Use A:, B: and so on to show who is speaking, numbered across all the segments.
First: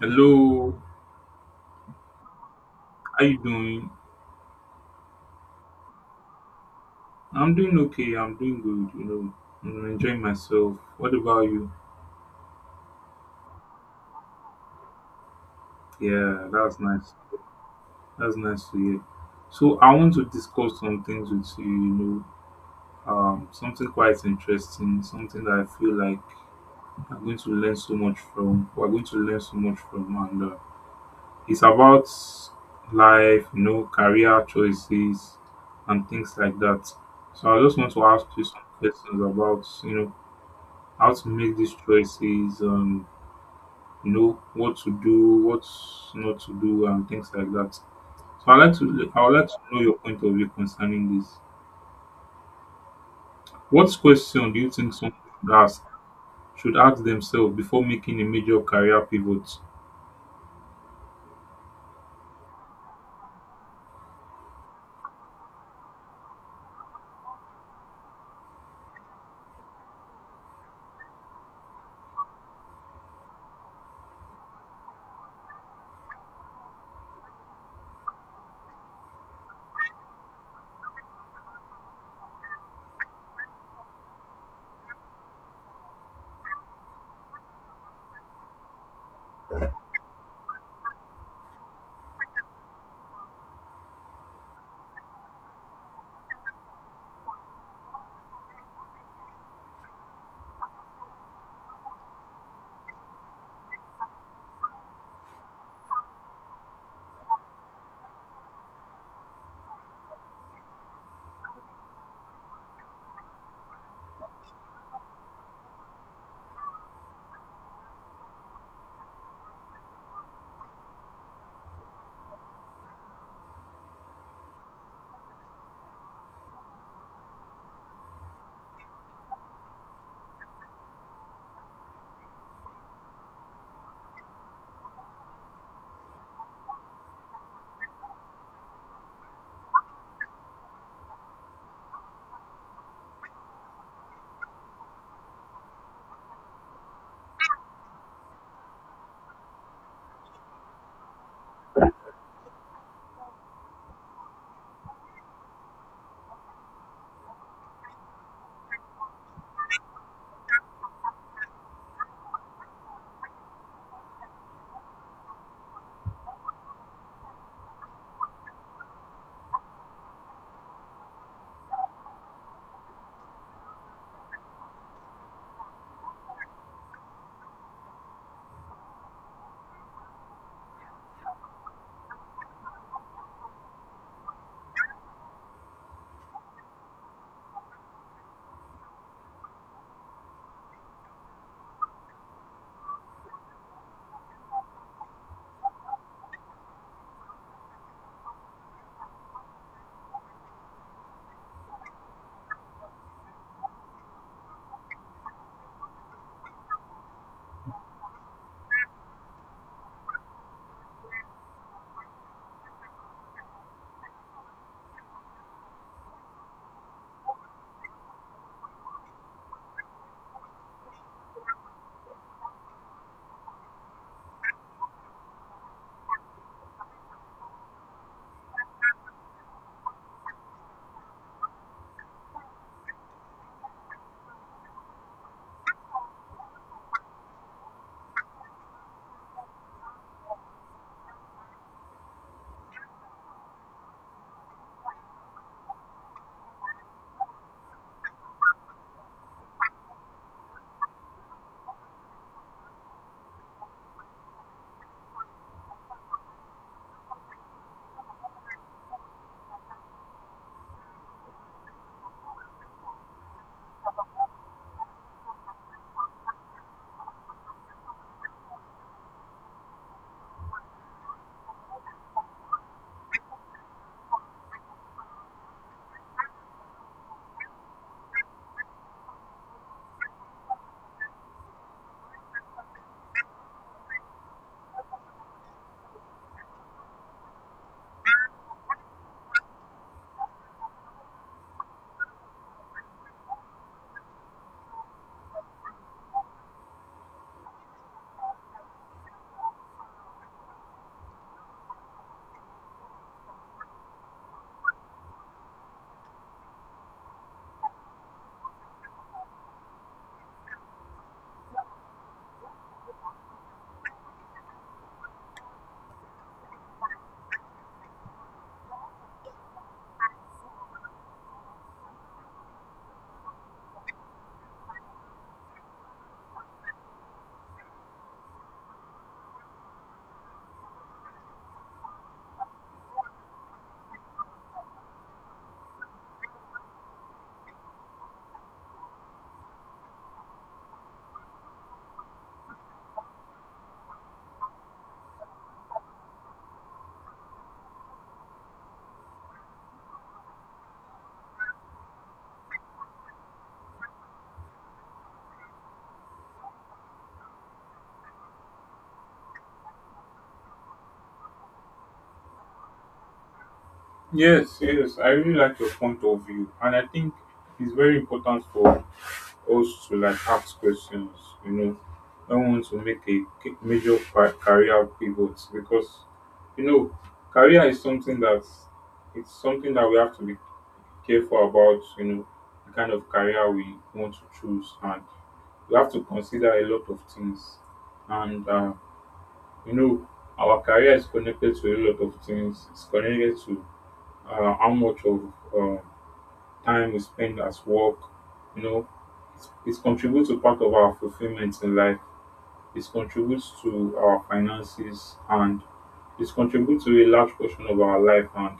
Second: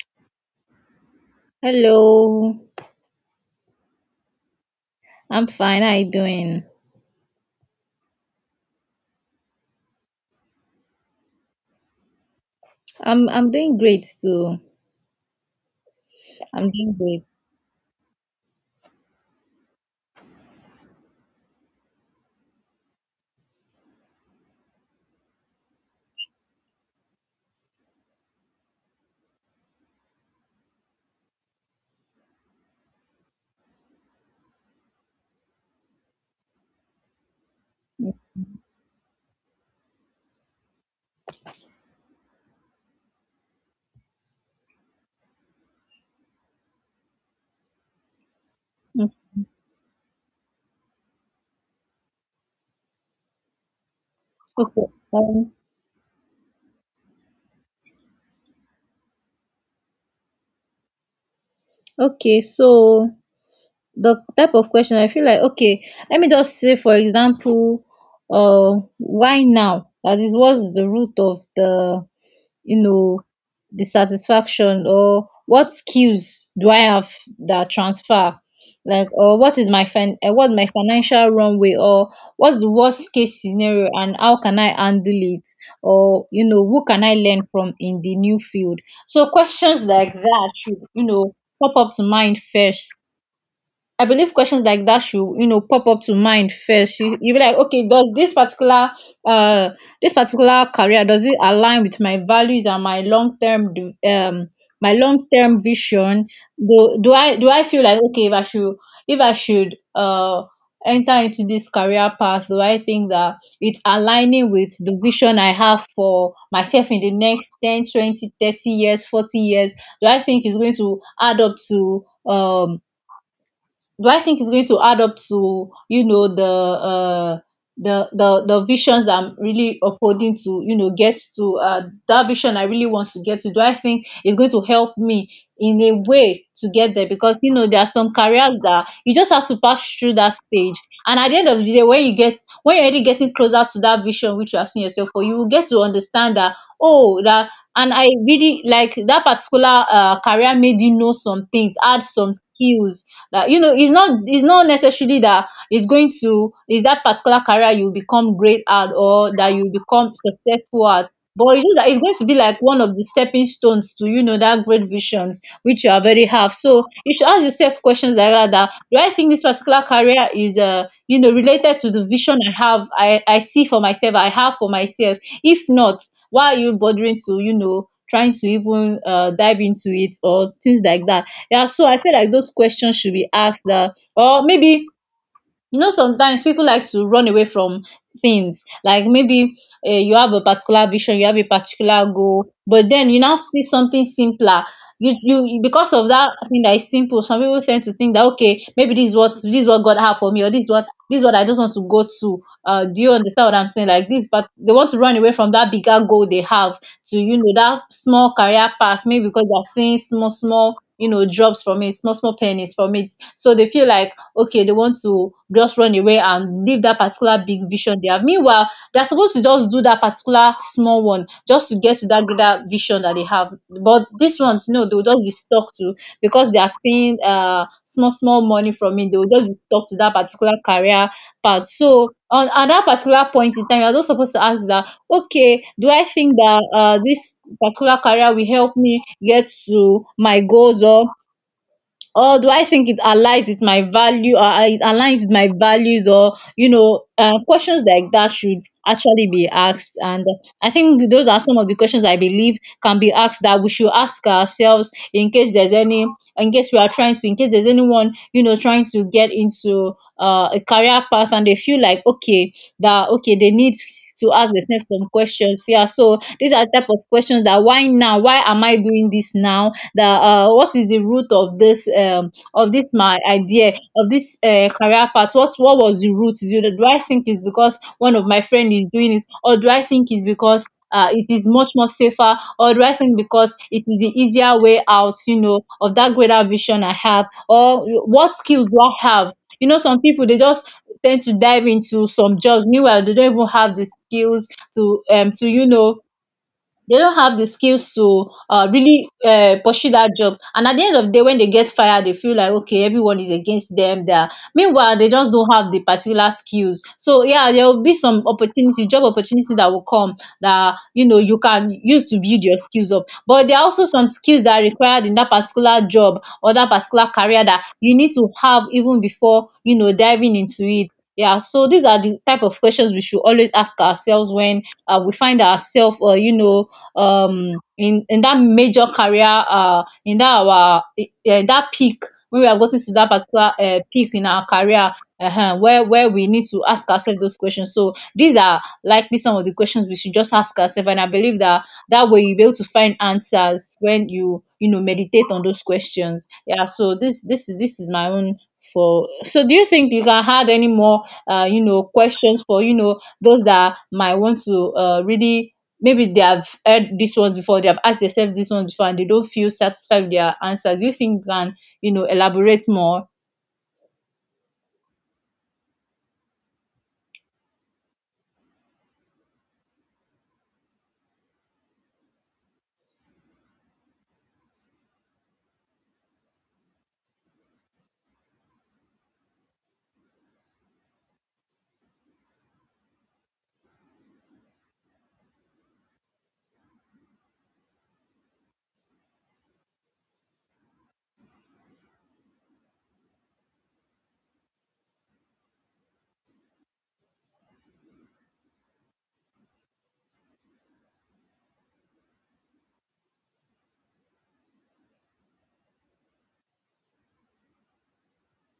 A: Hello,
B: Hello.
A: how you doing?
B: I'm fine. How you doing?
A: I'm doing okay. I'm doing good. You know, I'm enjoying myself. What about you?
B: I'm doing great too.
A: Yeah, that
B: I'm
A: was
B: doing
A: nice.
B: great.
A: That's nice to hear. So I want to discuss some things with you. Something quite interesting, something that I feel like I'm going to learn so much from. We're going to learn so much from, and it's about life. You know, career choices and things like that. So I just want to ask you some questions about how to make these choices, what to do, what not to do, and things like that. So
B: Mhm.
A: I would like to know your point of view concerning this. What question do you
B: Okay.
A: think someone should ask should ask themselves before making a major career pivot?
B: Okay, so the type of question I feel like, okay, let me just say for example, why now? That is, what's the root of the you know the satisfaction, or what skills do I have that transfer? Like, or what is my what my financial runway, or what's the worst case scenario, and how can I handle it, or you know, who can I learn from in the new field? So questions like that should pop up to mind first. I believe questions like that should, you know, pop up to mind first. You be like, okay, does uh this particular career, does it align with my values and my long term, um my long term vision? Do I feel like, okay, if I should, if I should uh enter into this career path, do I think that it's aligning with the vision I have for myself in the next 10, 20, 30 years, 40 years? Do I think it's going to add up to, do I think it's going to add up to you know, the the visions I'm really upholding to, you know, get to, that vision I really want to get to? Do I think it's going to help me in a way to get there? Because you know, there are some careers that you just have to pass through that stage, and at the end of the day, when you get, when you're already getting closer to that vision which you have seen yourself for, you will get to understand that, oh, that, and I really like that particular career made, you know, some things, add some skills that, you know, it's not, it's not necessarily that it's going to, is that particular career you become great at or that you become successful at, but it's just that it's going to be like one of the stepping stones to, you know, that great visions which you already have. So you should ask yourself questions like that, that, do I think this particular career is you know, related to the vision I have, I see for myself, I have for myself? If not, why are you bothering to, you know, trying to even, dive into it or things like that? Yeah, so I feel like those questions should be asked, that, or maybe, you know, sometimes people like to run away from things like, maybe, you have a particular vision, you have a particular goal, but then you now see something simpler. You because of that thing that is simple, some people tend to think that, okay, maybe this is what God have for me, or this is what I just want to go to. Do you understand what I'm saying? Like this, but they want to run away from that bigger goal they have, to, you know, that small career path, maybe because they're seeing small small, you know, jobs from it, small small pennies from it. So they feel like, okay, they want to just run away and leave that particular big vision they have. Meanwhile, they're supposed to just do that particular small one just to get to that greater vision that they have. But these ones, no, they'll just be stuck to, because they are spending small small money from it, they will just be stuck to that particular career path. So on at that particular point in time, you're just supposed to ask that, okay, do I think that this particular career will help me get to my goals, or do I think it aligns with my value, or it aligns with my values or you know, questions like that should actually be asked. And I think those are some of the questions I believe can be asked, that we should ask ourselves in case there's any, in case there's anyone, you know, trying to get into a career path, and they feel like, okay, that okay, they need to ask themselves some questions. Yeah, so these are type of questions that, why now, why am I doing this now, that what is the root of this, my idea of this career path, what was the root? Do I think it's because one of my friend is doing it, or do I think it's because it is much more safer, or do I think because it is the easier way out, you know, of that greater vision I have? Or what skills do I have? You know, some people they just tend to dive into some jobs, meanwhile they don't even have the skills to, to you know they don't have the skills to really pursue that job. And at the end of the day, when they get fired, they feel like, okay, everyone is against them. There, meanwhile, they just don't have the particular skills. So yeah, there will be some opportunity, job opportunity that will come, that you know, you can use to build your skills up. But there are also some skills that are required in that particular job or that particular career that you need to have even before, you know, diving into it. Yeah, so these are the type of questions we should always ask ourselves when, we find ourselves, you know, in that major career, in that our that peak, when we are getting to that particular peak in our career, where we need to ask ourselves those questions. So these are likely some of the questions we should just ask ourselves, and I believe that that way you'll be able to find answers when you know, meditate on those questions. Yeah, so this is my own for. So do you think you can add any more, you know, questions for, you know, those that might want to, really, maybe they have heard these ones before, they have asked themselves this one before, and they don't feel satisfied with their answers? Do you think you can, you know, elaborate more?
A: Yes, yes, I really like your point of view, and I think it's very important for also like ask questions you know I don't want to make a career pivot because you know career is something that, it's something that we have to be careful about. The kind of career we want to choose, and we have to consider a lot of things. And uh, you know our career is connected to a lot of things. It's connected to, how much of, uh, time we spend at work. you know it contributes to part of our fulfillment in life. It contributes to our finances, and it contributes to a large portion of our life. And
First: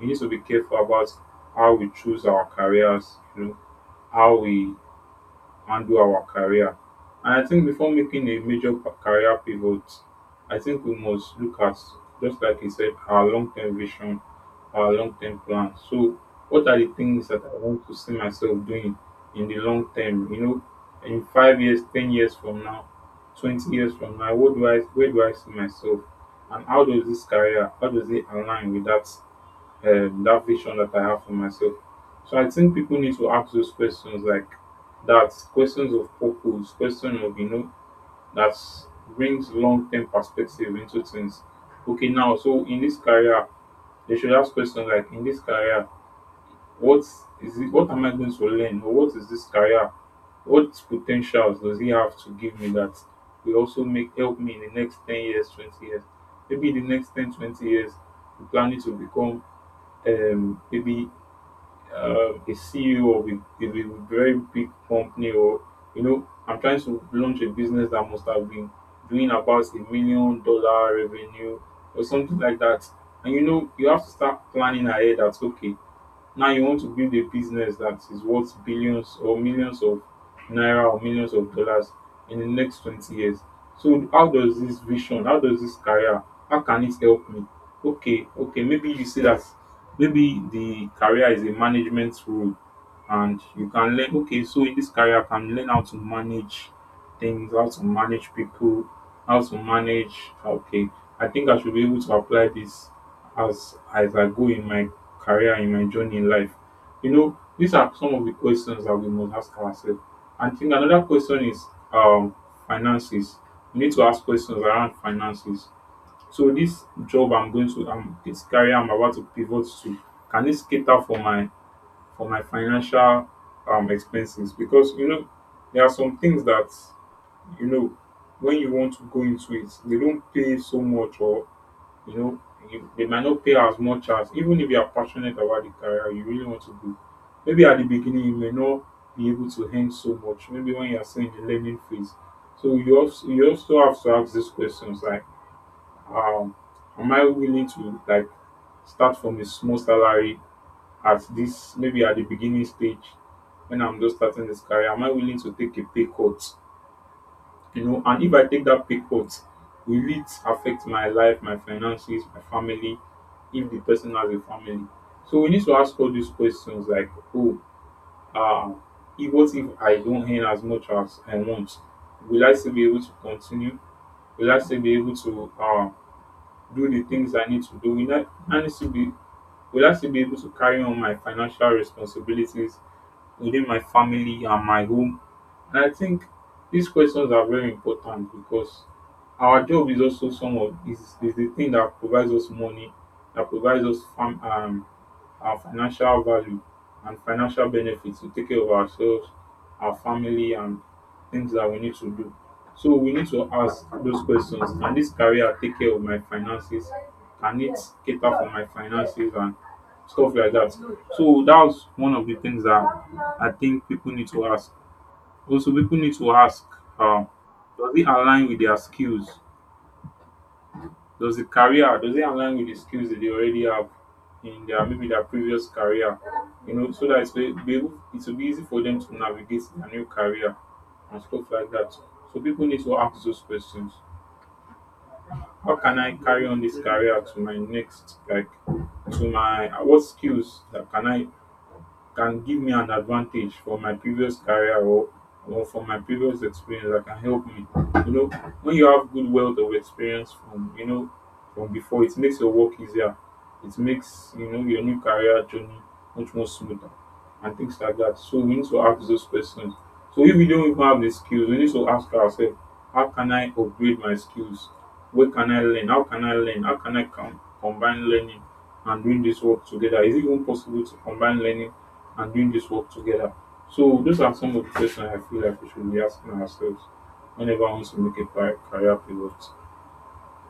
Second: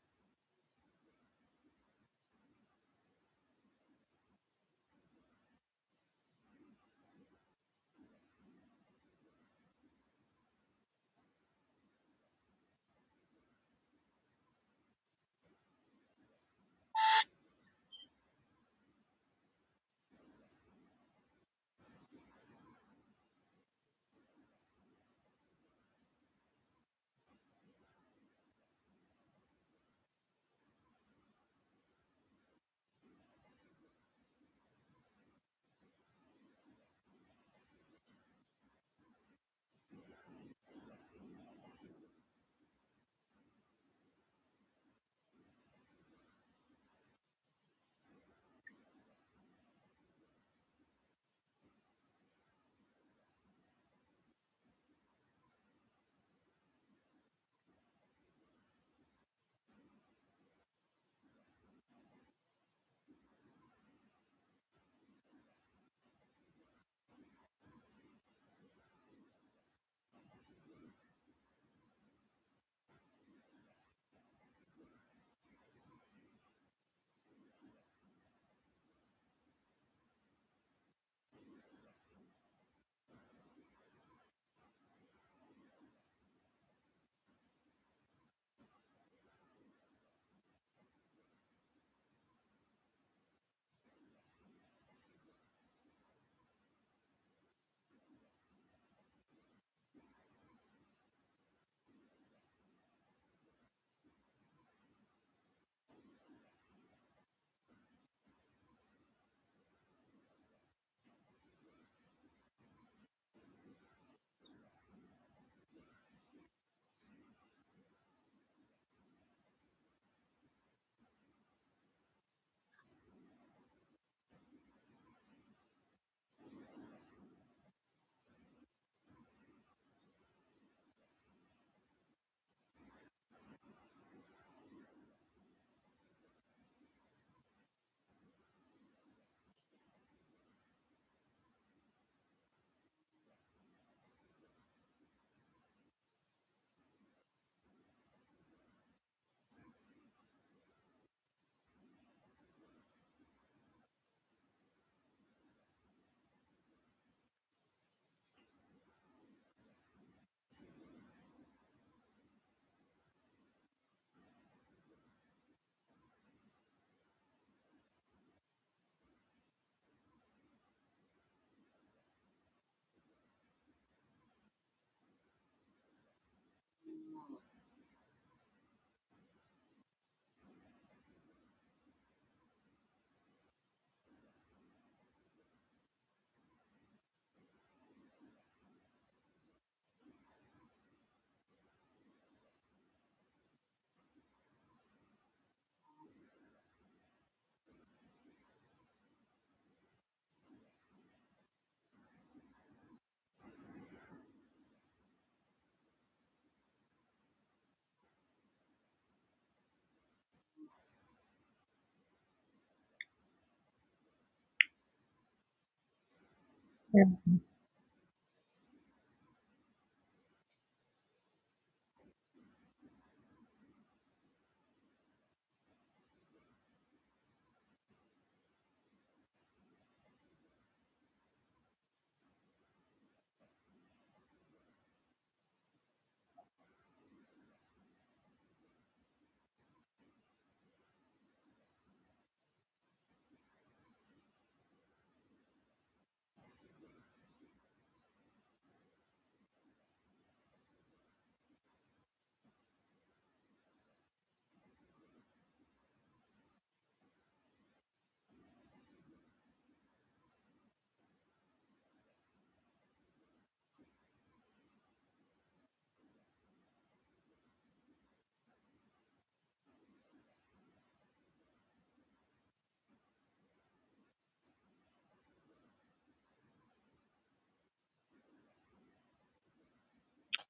A: we need to be careful about how we choose our careers, you know, how we handle our career. And I think before making a major career pivot, I think we must look at, just like you said, our long term vision, our long term plan. So, what are the things that I want to see myself doing in the long term? You know, in 5 years, 10 years from now, 20 years from now, what do I, where do I see myself? And how does this career, how does it align with that that vision that I have for myself? So I think people need to ask those questions like that, questions of purpose, question of that brings long term perspective into things. Okay, now so in this career, they should ask questions like, in this career, what is it? What am I going to learn? Or what is this career? What potentials does he have to give me that will also make help me in the next 10 years, 20 years? Maybe in the next 10, 20 years, I'm planning to become maybe a CEO of of a very big company, or you know, I'm trying to launch a business that must have been doing about a million dollar revenue or something like that. And you know, you have to start planning ahead. That's okay, now you want to build a business that is worth billions or millions of naira or millions of dollars in the next 20 years. So how does this vision, how does this career, how can it help me? Okay, okay, maybe you see that maybe the career is a management role, and you can learn, okay, so in this career I can learn how to manage things, how to manage people, how to manage, okay. I think I should be able to apply this as I go in my career, in my journey in life. You know, these are some of the questions that we must ask ourselves. And I think another question is um, finances. We need to ask questions around finances. So this job I'm going to, this career I'm about to pivot to, can this cater for my, for my financial expenses? Because you know, there are some things that you know when you want to go into it, they don't pay so much, or you know, they might not pay as much, as even if you are passionate about the career you really want to do. Maybe at the beginning you may not be able to earn so much. Maybe when you are still in the learning phase, so you also have to ask these questions like, um, am I willing to like start from a small salary at this, maybe at the beginning stage, when I'm just starting this career? Am I willing to take a pay cut? You know, and if I take that pay cut, will it affect my life, my finances, my family, if the person has a family? So we need to ask all these questions like, oh, uh if, what if I don't earn as much as I want? Will I still be able to continue? Will I still be able to do the things I need to do will I need to be Will I still be able to carry on my financial responsibilities within my family and my home? And I think these questions are very important because our job is also some of is the thing that provides us money, that provides us our financial value and financial benefits to take care of ourselves, our family, and things that we need to do. So we need to ask those questions: can this career take care of my finances? Can it cater for my finances and stuff like that? So that's one of the things that I think people need to ask. Also, people need to ask, um, does it align with their skills? Does it align with the skills that they already have in their, maybe their previous career? You know, so that it's be able, it will be easy for them to navigate their new career and stuff like that. So people need to ask those questions. How can I carry on this career to my next, like to my, what skills that can give me an advantage for my previous career, or from my previous experience, that can help me. You know, when you have good wealth of experience from from before, it makes your work easier. It makes you know your new career journey much more smoother and things like that. So we need to ask those questions. So if we don't even have the skills, we need to ask ourselves, how can I upgrade my skills? Where can I learn? How can I learn? How can I combine learning and doing this work together? Is it even possible to combine learning and doing this work together? So those are some of the questions I feel like we should be asking ourselves whenever I want to make a career pivot.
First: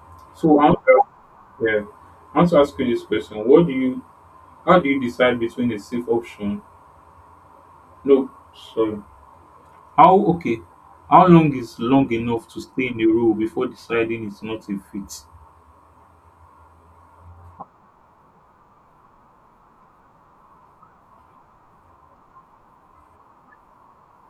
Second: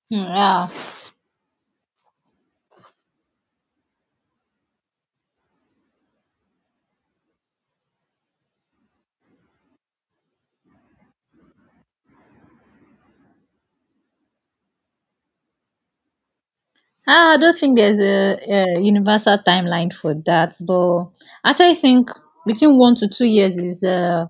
B: Hmm,
A: So
B: yeah.
A: I want to ask, yeah, I want to ask you this question: what do you, how do you decide between a safe option? No, sorry. How, okay? How long is long enough to stay in a role before deciding it's not a fit?
B: Ah, I don't think there's a universal timeline for that, but actually, I think between 1 to 2 years is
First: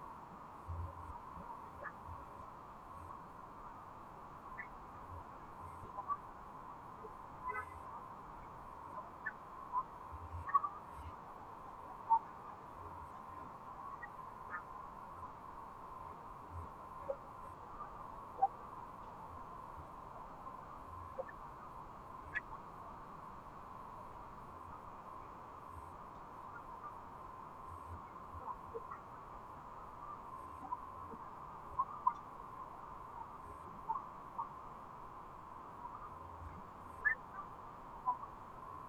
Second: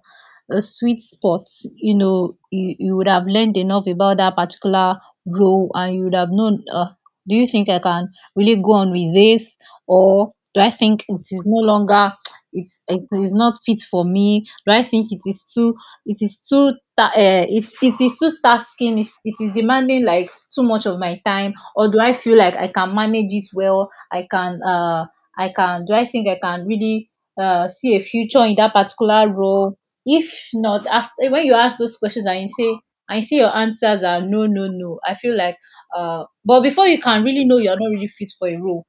B: a sweet spot. You know, you would have learned enough about that particular role, and you would have known. Do you think I can really go on with this, or do I think it is no longer, it is not fit for me? Do I think it is too it is it is too tasking? It is demanding like too much of my time? Or do I feel like I can manage it well? I think I can really see a future in that particular role? If not, after when you ask those questions and you say and you see your answers are no, no, no, I feel like, but before you can really know you're not really fit for a role,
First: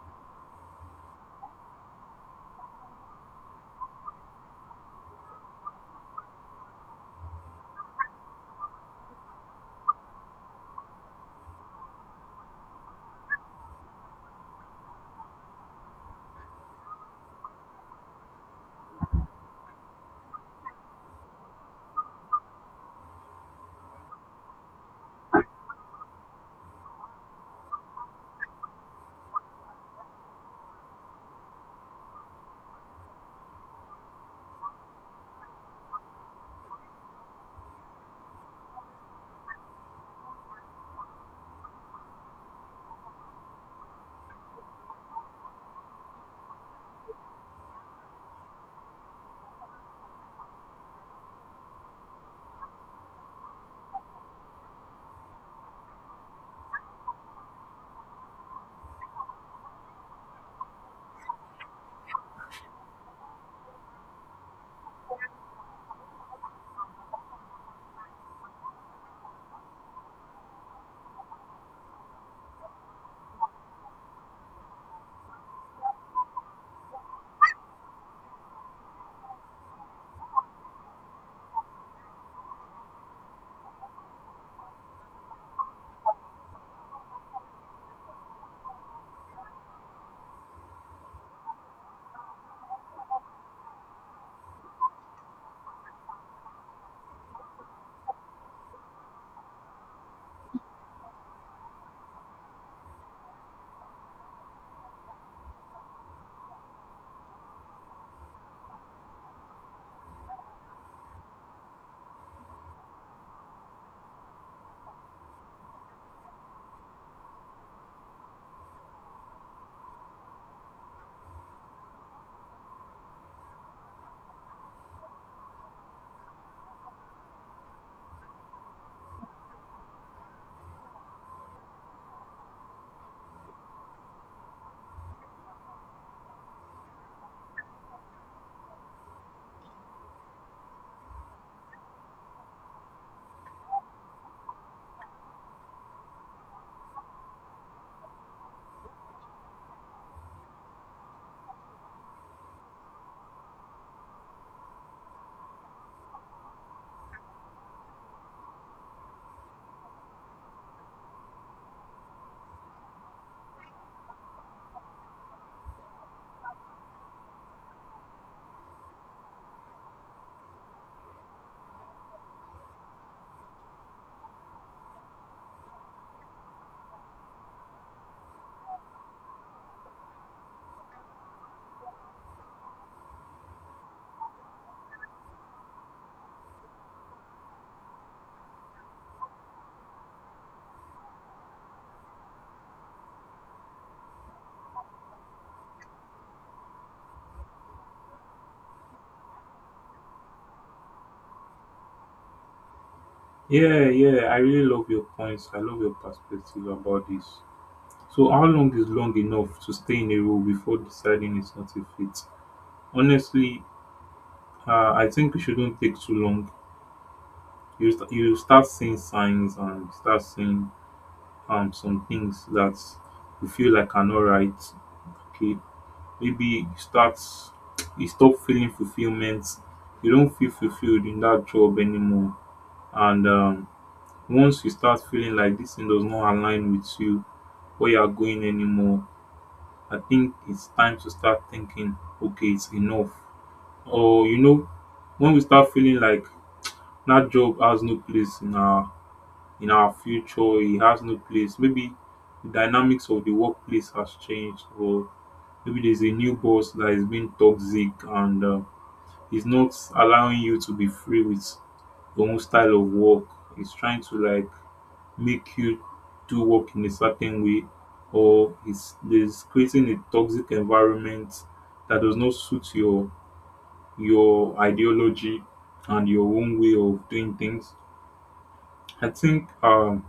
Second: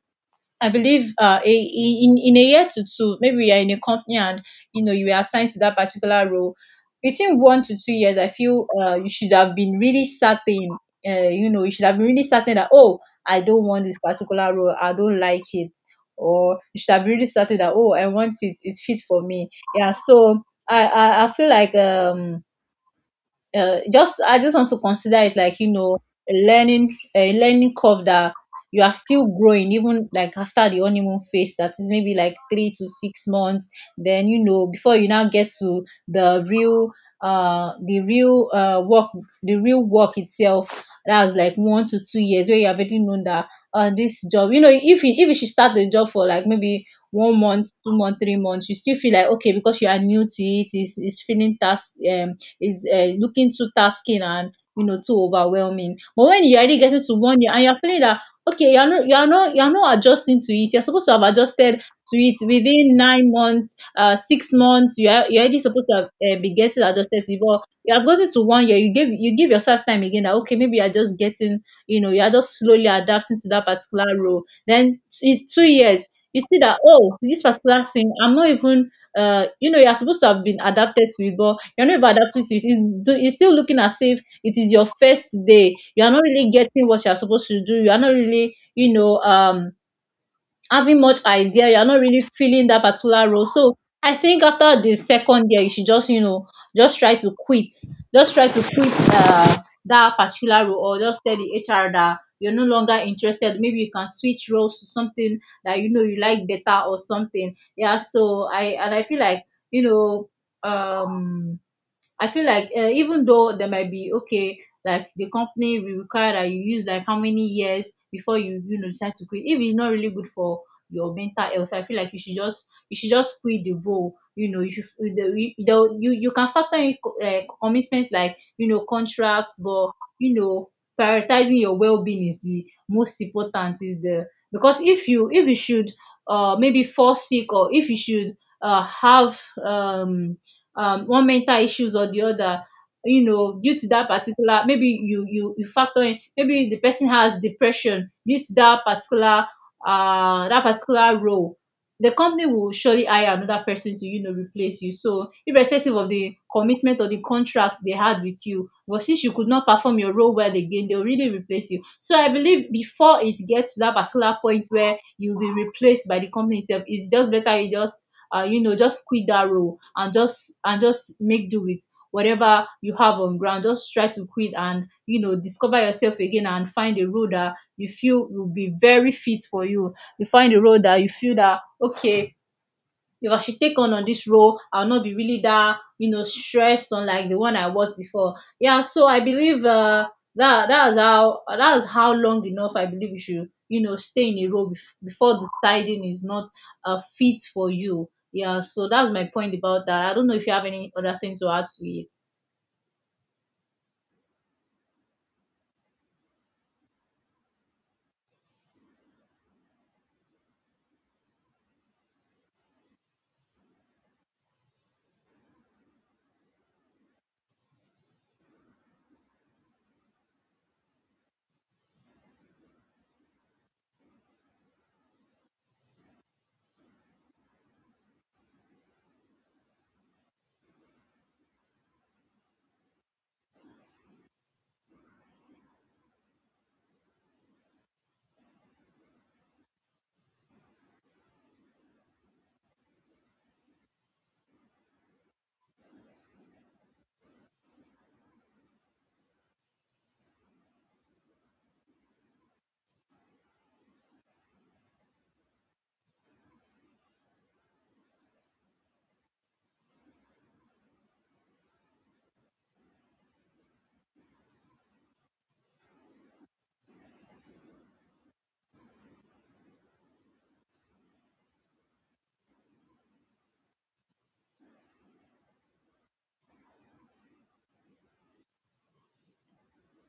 B: I believe, in a year to two, maybe you are in a company and you know you are assigned to that particular role. Between 1 to 2 years, I feel you should have been really certain. You know, you should have been really certain that, oh, I don't want this particular role. I don't like it. Or you should have really certain that, oh, I want it. It's fit for me. Yeah. So I feel like just I just want to consider it like, you know, a learning curve, that you are still growing even like after the honeymoon phase, that is maybe like 3 to 6 months, then you know, before you now get to the real, work, the real work itself, that was like 1 to 2 years, where you have already known that, this job, you know, if you should start the job for like maybe 1 month, 2 month, 3 months, you still feel like, okay, because you are new to it, it's feeling task, is looking too tasking and you know, too overwhelming. But when you already get it to 1 year and you're feeling that, okay, you're not adjusting to it. You're supposed to have adjusted to it within 9 months, 6 months. You're already supposed to have be getting adjusted to it. But you have gotten to 1 year. You give yourself time again. That okay, maybe you're just getting you're just slowly adapting to that particular role. Then 2 years. You see that, oh, this particular thing I'm not even you're supposed to have been adapted to it, but you're not even adapting to it. It's still looking as if it is your first day. You are not really getting what you're supposed to do. You are not really, you know, having much idea. You are not really feeling that particular role. So I think after the second year, you should just, you know, just try to quit. Just try to quit that particular role, or just tell the HR that you're no longer interested. Maybe you can switch roles to something that you know you like better or something. Yeah, so I feel like, you know, um I feel like even though there might be okay, like the company will require that you use like how many years before you you know decide to quit. If it's not really good for your mental health, I feel like you should just quit the role. You know, you should the, you can factor in commitment like, you know, contracts, but, you know, prioritizing your well being is the most important. Is the because if you should maybe fall sick, or if you should have um one mental issues or the other, you know, due to that particular, maybe you factor in, maybe the person has depression due to that particular that particular role. The company will surely hire another person to, you know, replace you. So irrespective of the commitment or the contract they had with you, but since you could not perform your role well again, they'll really replace you. So I believe before it gets to that particular point where you'll be replaced by the company itself, it's just better you just you know, just quit that role and just make do with whatever you have on ground. Just try to quit, and you know, discover yourself again and find a role that you feel will be very fit for you. You find a role that you feel that okay, if I should take on this role, I'll not be really that, you know, stressed on like the one I was before. Yeah, so I believe that is how long enough I believe you should, you know, stay in a role before deciding is not fit for you. Yeah, so that's my point about that. I don't know if you have any other thing to add to it.
A: Yeah, yeah. I really love your points. I love your perspective about this. So how long is long enough to stay in a role before deciding it's not a fit? Honestly, I think it shouldn't take too long. You start seeing signs and start seeing some things that you feel like are not right. Okay, maybe you stop feeling fulfillment. You don't feel fulfilled in that job anymore. And once you start feeling like this thing does not align with you, where you are going anymore, I think it's time to start thinking. Okay, it's enough. Or you know, when we start feeling like that job has no place in our, in our future, he has no place. Maybe the dynamics of the workplace has changed, or maybe there's a new boss that is being toxic, and he's not allowing you to be free with your own style of work. He's trying to like make you do work in a certain way, or he's creating a toxic environment that does not suit your ideology and your own way of doing things. I think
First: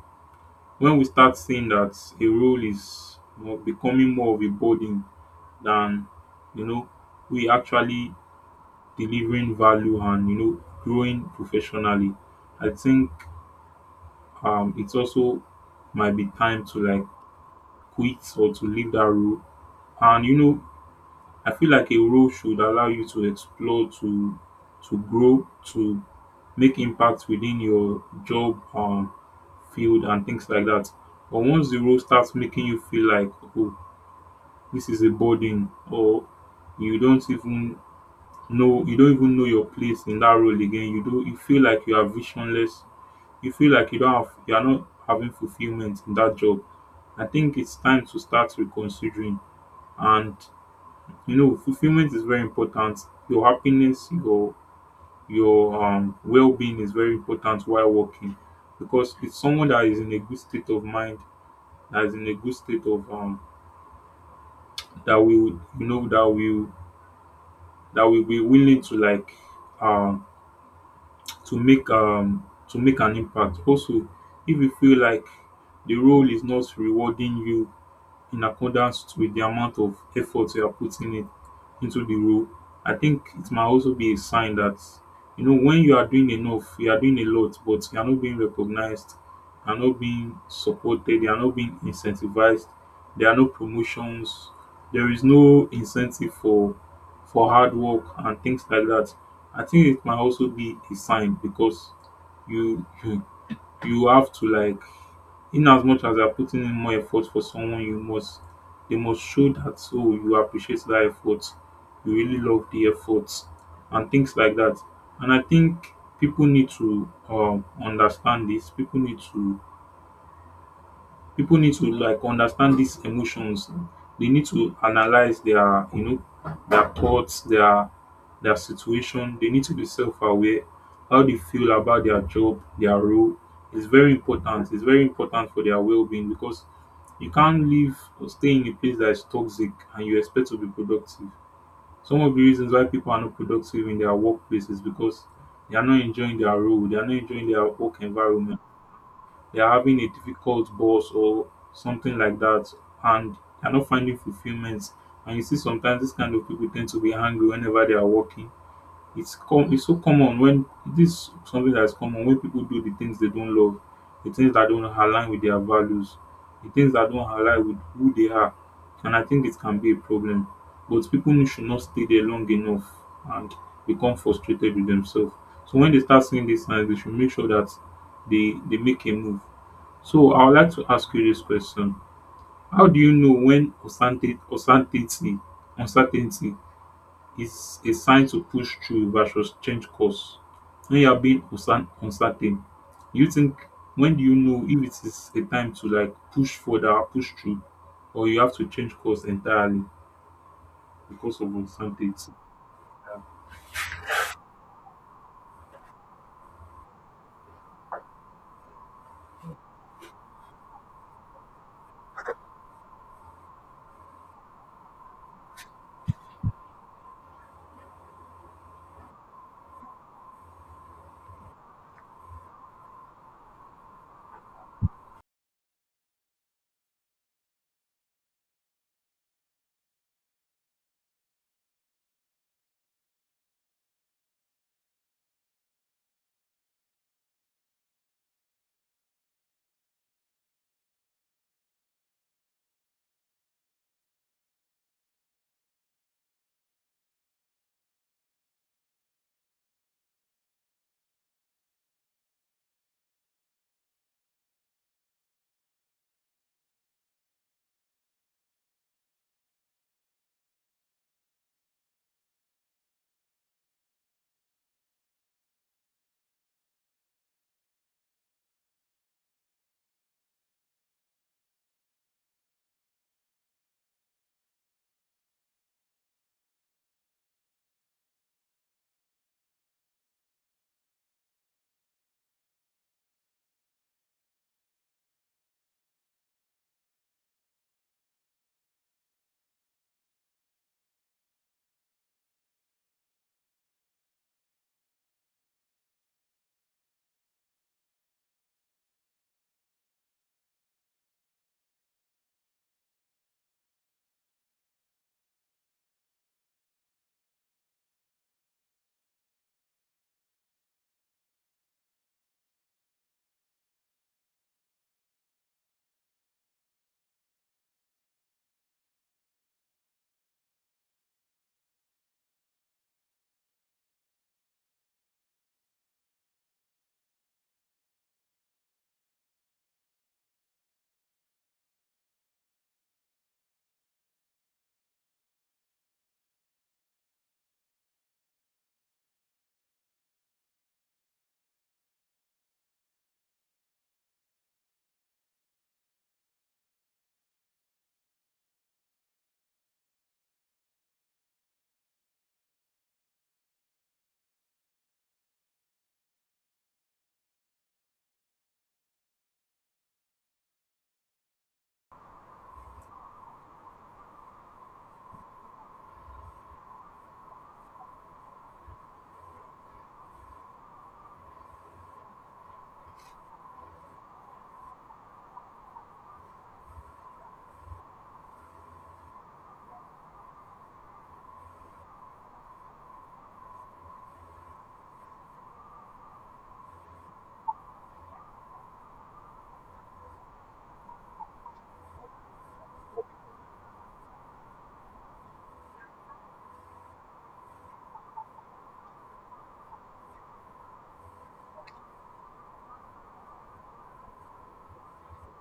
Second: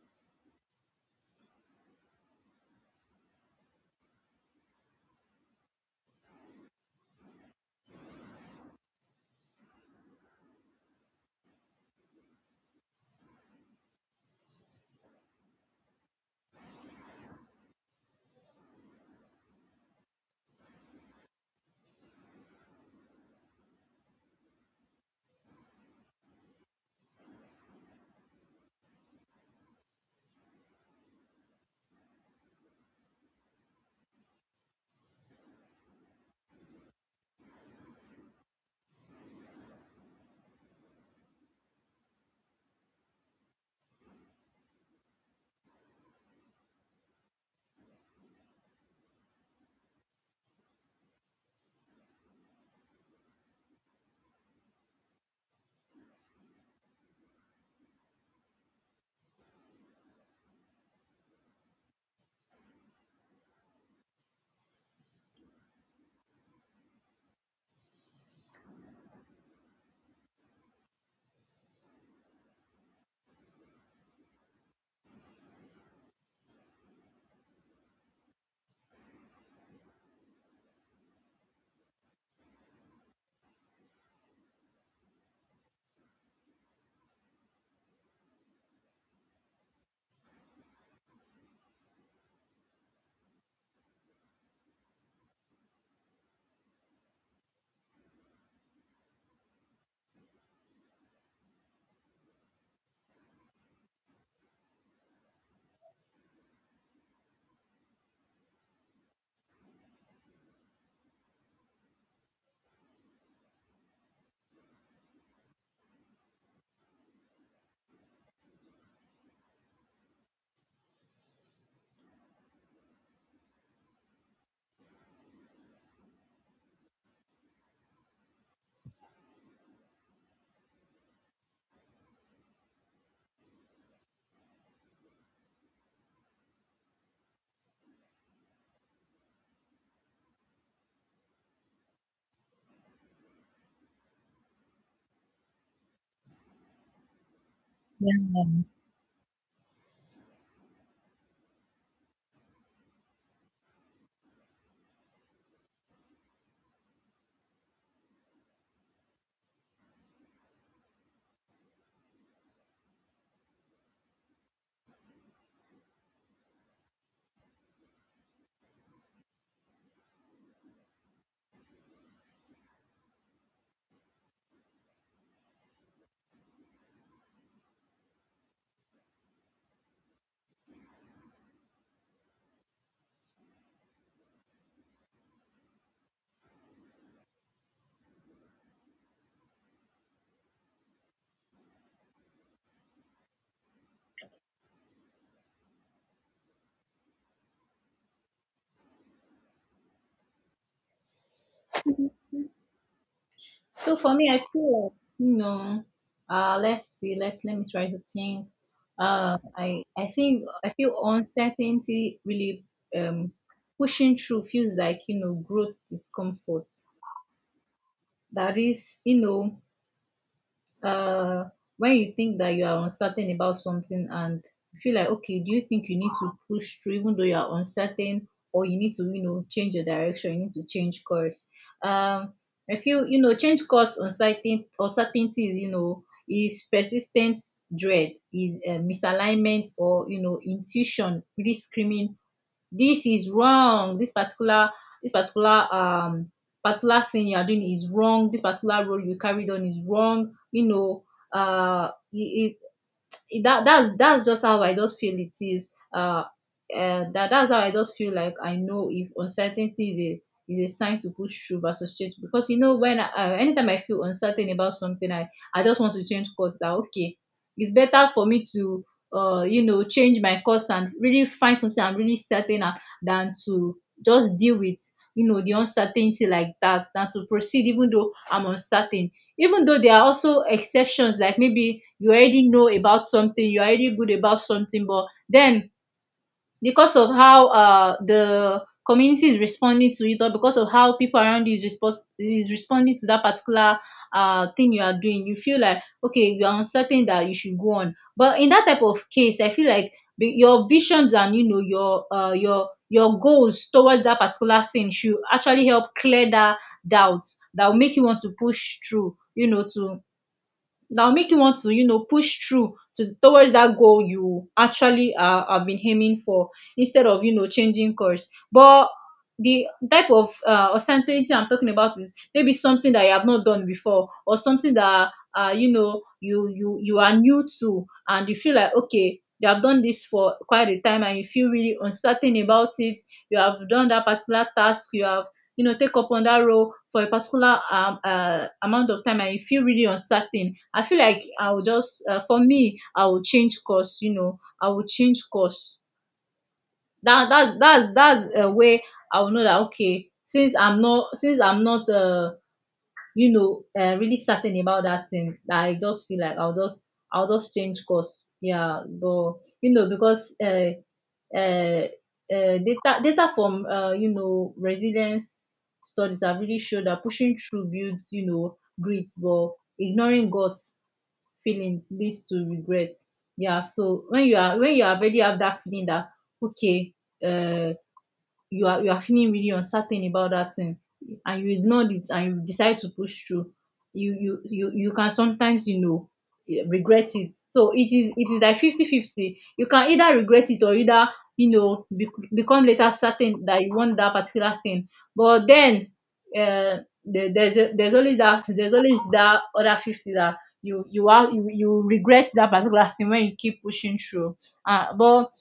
A: when we start seeing that a role is becoming more of a burden than you know we actually delivering value and you know growing professionally, I think it's also might be time to like quit or to leave that role. And you know, I feel like a role should allow you to explore, to grow, to make impact within your job, field and things like that. But once the role starts making you feel like, oh, this is a burden or you don't even you don't even know your place in that role again, you feel like you are visionless, you feel like you don't have you are not having fulfillment in that job, I think it's time to start reconsidering. And fulfillment is very important. Your happiness, your well-being is very important while working, because it's someone that is in a good state of mind, that is in a good state of that will that will be willing to um to make um to make an impact. Also, if you feel like the role is not rewarding you in accordance with the amount of effort you are putting it into the role, I think it might also be a sign that, you know, when you are doing enough, you are doing a lot, but you are not being recognized, you are not being supported, you are not being incentivized, there are no promotions, there is no incentive for hard work and things like that. I think it might also be a sign, because you you have to like, in as much as you are putting in more effort for someone, you must, they must show that, oh, you appreciate that effort, you really love the effort and things like that. And I think people need to understand this, people need to, people need to understand these emotions. They need to analyze their, you know, their thoughts, their situation. They need to be self-aware. How they feel about their job, their role, it's very important. It's very important for their well-being, because you can't live or stay in a place that is toxic and you expect to be productive. Some of the reasons why people are not productive in their workplace is because they are not enjoying their role, they are not enjoying their work
B: Yeah.
A: environment, they're having a difficult boss or something like that, and they're not finding fulfillment. And you see sometimes this kind of people tend to be angry whenever they are working. It's so common when this something that's common when people do the things they don't love, the things that don't align with their values, the things that don't align with who they are. And I think it can be a problem, but people should not stay there long enough and become frustrated with themselves. So when they start seeing these signs, they should make sure that they make a move. So I would like to ask you this question. How do you know when uncertainty is a sign to push through versus change course? When you are being uncertain, you think, when do you know if it is a time to like push further or push through, or you have to change course entirely because of uncertainty?
B: So for me, I feel like, you know, let's let me try to think. I think I feel uncertainty really um pushing through feels like, you know, growth discomfort. That is, you know, uh when you think that you are uncertain about something, and you feel like, okay, do you think you need to push through even though you are uncertain, or you need to, you know, change your direction, you need to change course. um I feel, you know, change course, uncertainty is, you know, is persistent dread, is misalignment, or, you know, intuition really screaming this is wrong. This particular thing you are doing is wrong, this particular role you carried on is wrong, you know. uh it, that's that's just how I just feel it is. And that's how I just feel like I know if uncertainty is a sign to push through versus change. Because you know when anytime I feel uncertain about something, I just want to change course. That okay, it's better for me to you know, change my course and really find something I'm really certain of than to just deal with, you know, the uncertainty like that, than to proceed even though I'm uncertain. Even though there are also exceptions, like maybe you already know about something, you're already good about something, but then because of how the community is responding to it, or because of how people around you is responding to that particular thing you are doing, you feel like okay, you are uncertain that you should go on. But in that type of case I feel like your visions and, you know, your your goals towards that particular thing should actually help clear that doubt, that will make you want to push through, you know, to that will make you want to you know, push through to towards that goal you actually have been aiming for, instead of, you know, changing course. But the type of uncertainty I'm talking about is maybe something that you have not done before, or something that you know, you are new to, and you feel like okay, you have done this for quite a time and you feel really uncertain about it. You have done that particular task, you have, you know, take up on that role for a particular amount of time, and you feel really uncertain. I feel like I will just for me I will change course, you know, I will change course. That's that's a way I will know that okay, since I'm not, since I'm not you know, really certain about that thing, that I just feel like I'll just change course. Yeah, but you know, because uh, data from you know, resilience studies have really showed that pushing through builds, you know, grit, but ignoring guts feelings leads to regret. Yeah, so when you are when you already have that feeling that okay, uh, you are feeling really uncertain about that thing, and you ignored it, and you decide to push through, you can sometimes, you know, regret it. So it is like 50 50. You can either regret it or either, you know, become later certain that you want that particular thing. But then uh, there's always that other 50, that you regret that particular thing when you keep pushing through. But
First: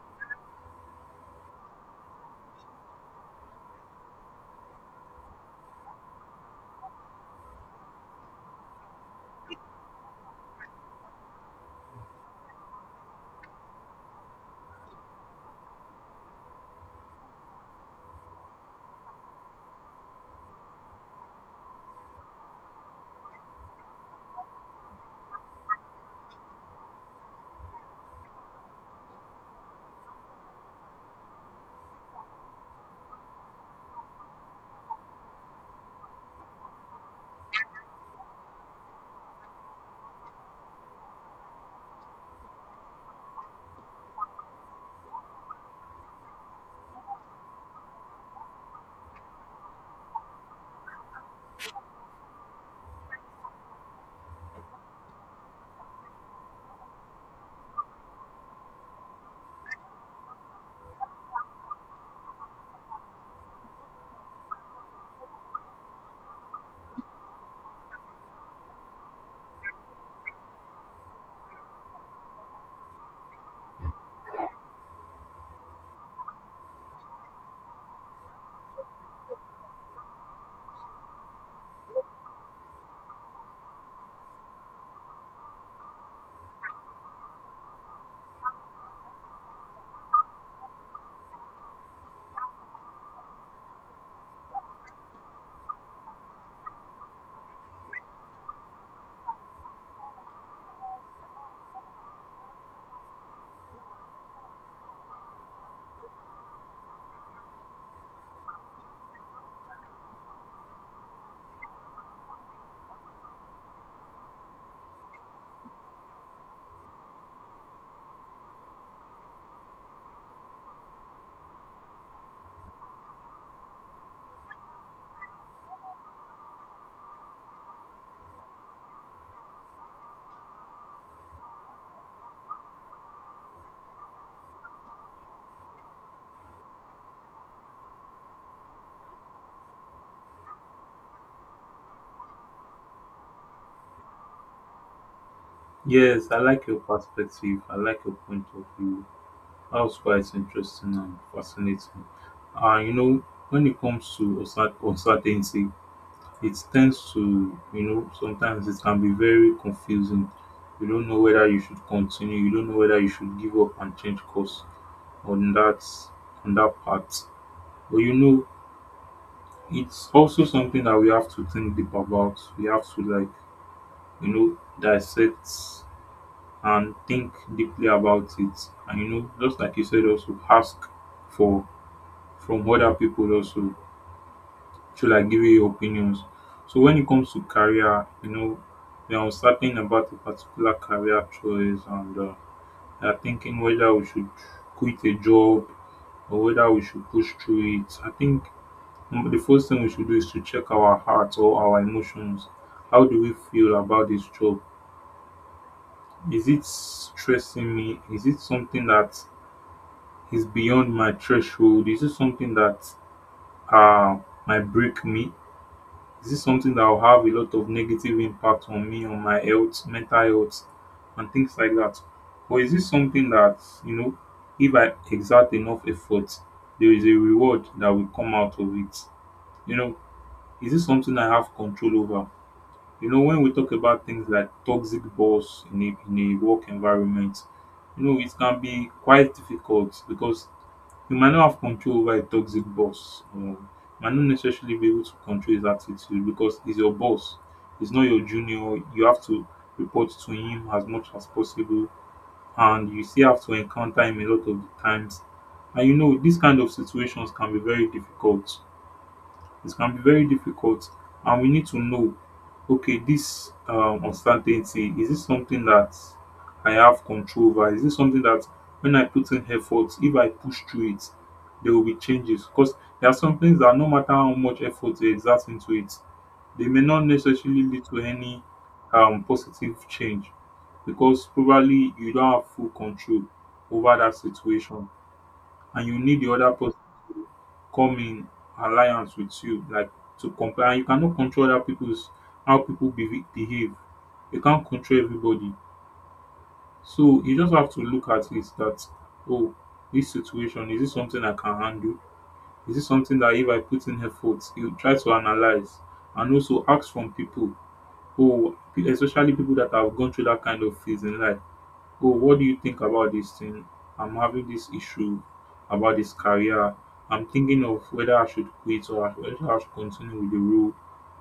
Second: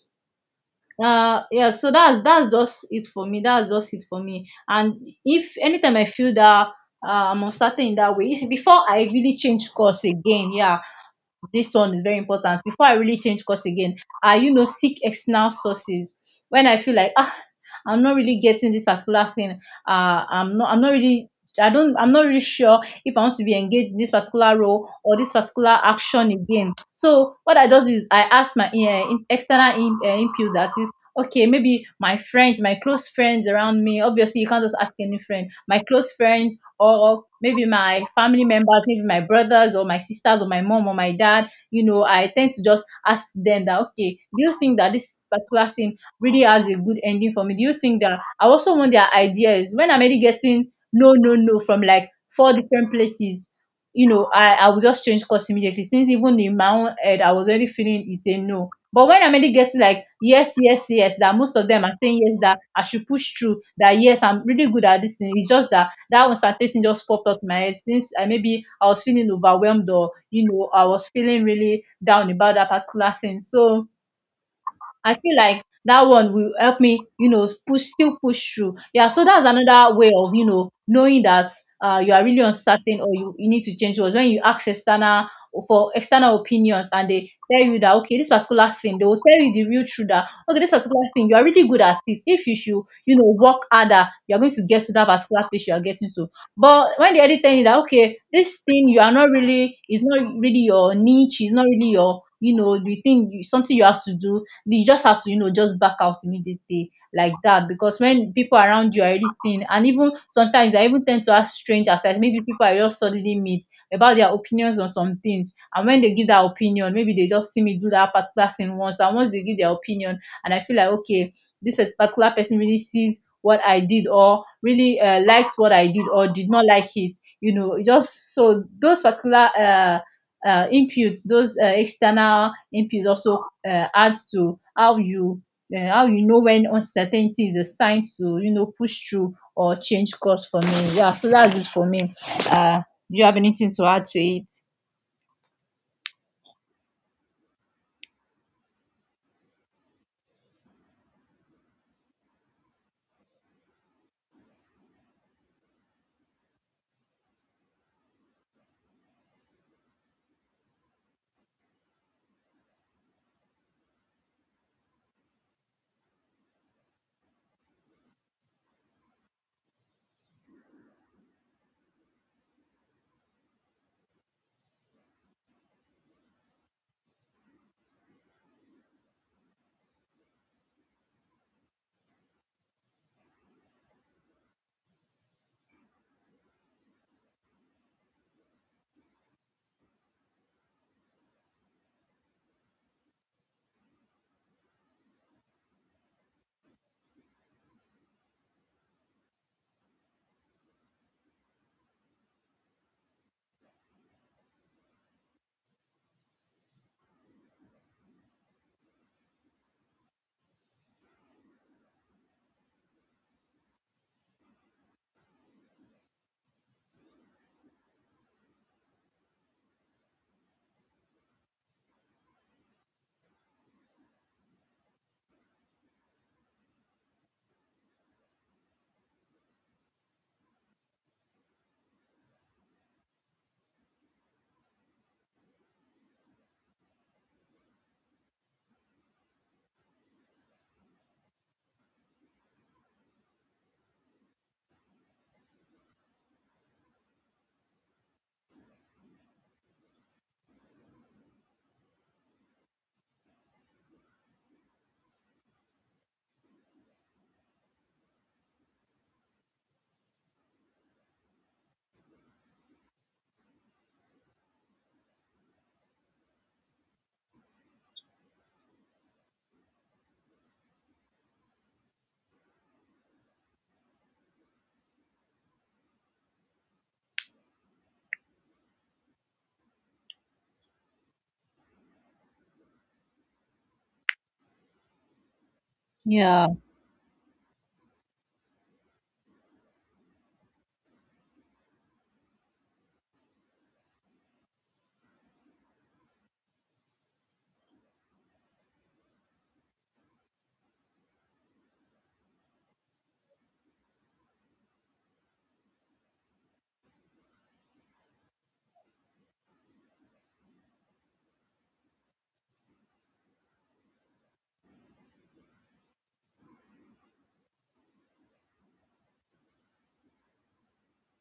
B: yeah, so that's just it for me, and if anytime I feel that I'm uncertain in that way, it's before I really change course again. Yeah, this one is very important. Before I really change course again, I, you know, seek external sources. When I feel like, ah, I'm not really getting this particular thing, uh i'm not i'm not really I don't, I'm not really sure if I want to be engaged in this particular role or this particular action again. So what I just do is I ask my external input. That is okay, maybe my friends, my close friends around me. Obviously you can't just ask any friend. My close friends, or maybe my family members, maybe my brothers or my sisters, or my mom or my dad, you know, I tend to just ask them that okay, do you think that this particular thing really has a good ending for me? Do you think that I also want their ideas when I'm already getting no, no, no, from like 4 different places. You know, I will just change course immediately, since even in my own head, I was already feeling it's a no. But when I'm already getting like, "Yes, yes, yes," that most of them are saying yes, that I should push through, that, "Yes, I'm really good at this thing." It's just that that uncertain thing just popped up in my head since I, maybe I was feeling overwhelmed, or, you know, I was feeling really down about that particular thing. So I feel like that one will help me, you know, push still push through. Yeah, so that's another way of, you know, knowing that you are really uncertain or you need to change, was when you ask external for external opinions, and they tell you that okay, this particular thing, they will tell you the real truth that okay, this particular thing, you are really good at it. If you should, you know, work harder, you are going to get to that particular place you are getting to. But when they already tell you that okay, this thing you are not really, it's not really your niche, it's not really your, you know, the thing you, something you have to do, you just have to, you know, just back out immediately like that. Because when people around you are already seeing, and even sometimes I even tend to ask strangers, like maybe people I just suddenly meet, about their opinions on some things. And when they give that opinion, maybe they just see me do that particular thing once, and once they give their opinion, and I feel like okay, this particular person really sees what I did, or really liked what I did or did not like it, you know, just so those particular inputs, those external inputs also adds to how you know when uncertainty is a sign to, you know, push through or change course for me. Yeah, so that's it for me. Uh, do you have anything to add to it?
A: Yes, I like your perspective. I like your point of view. That was quite interesting and fascinating. You know, when it comes to uncertainty, it tends to, you know, sometimes it can be very confusing. You don't know whether you should continue. You don't know whether you should give up and change course on that part. But you know, it's also something that we have to think deep about. We have to like, you know, dissect and think deeply about it. And you know, just like you said, also ask for from other people also through like giving your opinions. So when it comes to career, you know, they are uncertain about a particular career choice, and we are thinking whether we should quit a job or whether we should push through it. I think the first thing we should do is to check our hearts or our emotions. How do we feel about this job? Is it stressing me? Is it something that is beyond my threshold? Is it something that uh, might break me? Is this something that will have a lot of negative impact on me, on my health, mental health, and things like that? Or is this something that, you know, if I exert enough effort, there is a reward that will come out of it? You know, is this something I have control over? You know, when we talk about things like toxic boss in a work environment, you know, it can be quite difficult, because you might not have control over a toxic boss. Or you might not necessarily be able to control his attitude because he's your boss. He's not your junior. You have to report to him as much as possible, and you still have to encounter him a lot of the times. And you know, these kind of situations can be very difficult, it can be very difficult and we need to know, okay, this uncertainty, is this something that I have control over? Is this something that when I put in effort, if I push through it, there will be changes? Because there are some things that no matter how much effort they exert into it, they may not necessarily lead to any positive change, because probably you don't have full control over that situation, and you need the
B: Yeah.
A: other person come in alliance with you, like to comply. And you cannot control other people's, how people behave. You can't control everybody. So you just have to look at it that, oh, this situation, is this something I can handle? Is this something that if I put in effort? You try to analyze and also ask from people, oh, especially people that have gone through that kind of phase in life. Oh, what do you think about this thing? I'm having this issue about this career. I'm thinking of whether I should quit or whether I should continue with the role.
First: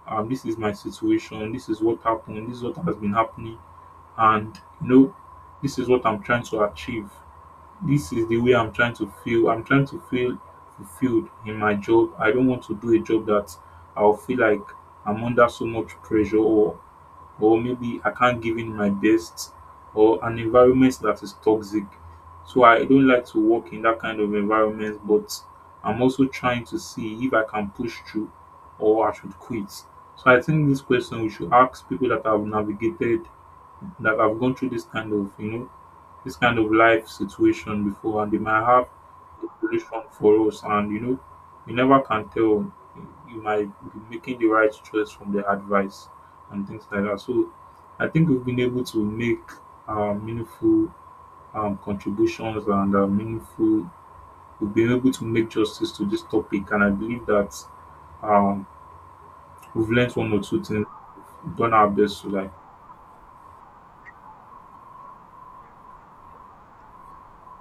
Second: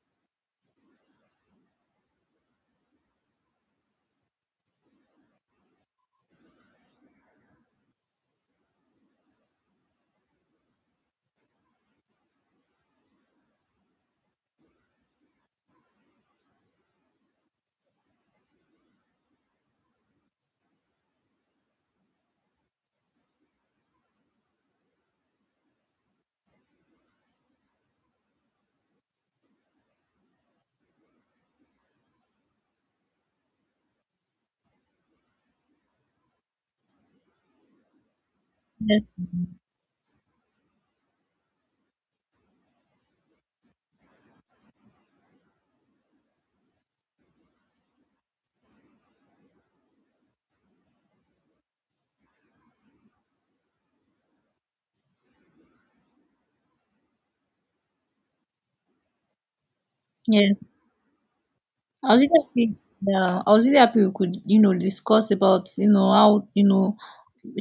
A: Um, this is my situation, this is what happened, this is what has been happening. And you know, this is what I'm trying to achieve. This is the way I'm trying to feel. I'm trying to feel fulfilled in my job. I don't want to do a job that I'll feel like I'm under so much pressure, or maybe I can't give in my best, or an environment that is toxic. So I don't like to work in that kind of environment, but I'm also trying to see if I can push through or I should quit. So I think this question we should ask people that have navigated, that have gone through this kind of, you know, this kind of life situation before, and they might have
B: Yeah.
A: a solution for us. And you know, you never can tell, you might be making the right choice from their advice and things like that. So I think we've been able to make meaningful contributions, and meaningful, we've been able to make justice to this topic. And I believe that um, we've learned one or
B: Yeah.
A: two things, done our
B: I was
A: best to
B: really
A: like
B: happy. Yeah, I was really happy we could, you know, discuss about, you know, how, you know,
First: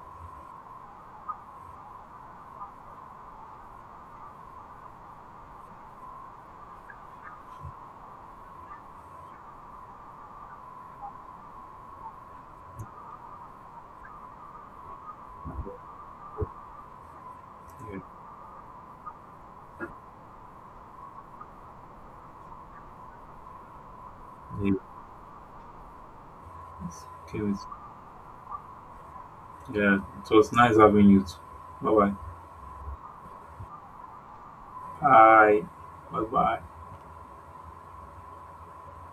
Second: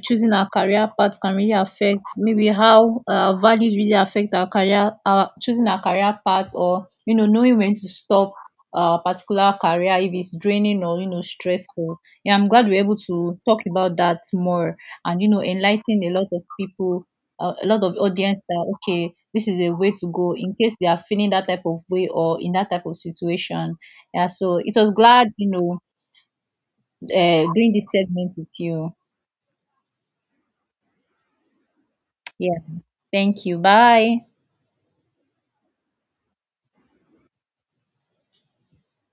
B: choosing our career path can really affect, maybe how our values really affect our career, our choosing our career path, or, you know, knowing when to stop a particular career if it's draining or, you know, stressful. Yeah, I'm glad we're able to talk about that more, and, you know, enlighten a lot of people, a lot of
A: yeah,
B: audience, that okay, this is a way to go in case they are feeling that type of way or in that type of situation. Yeah, so
A: yeah.
B: it was glad, you know,
A: Okay,
B: doing this segment with you.
A: yeah, it was nice having you. Bye bye.
B: Yeah. Thank you. Bye.
A: All right. Bye bye.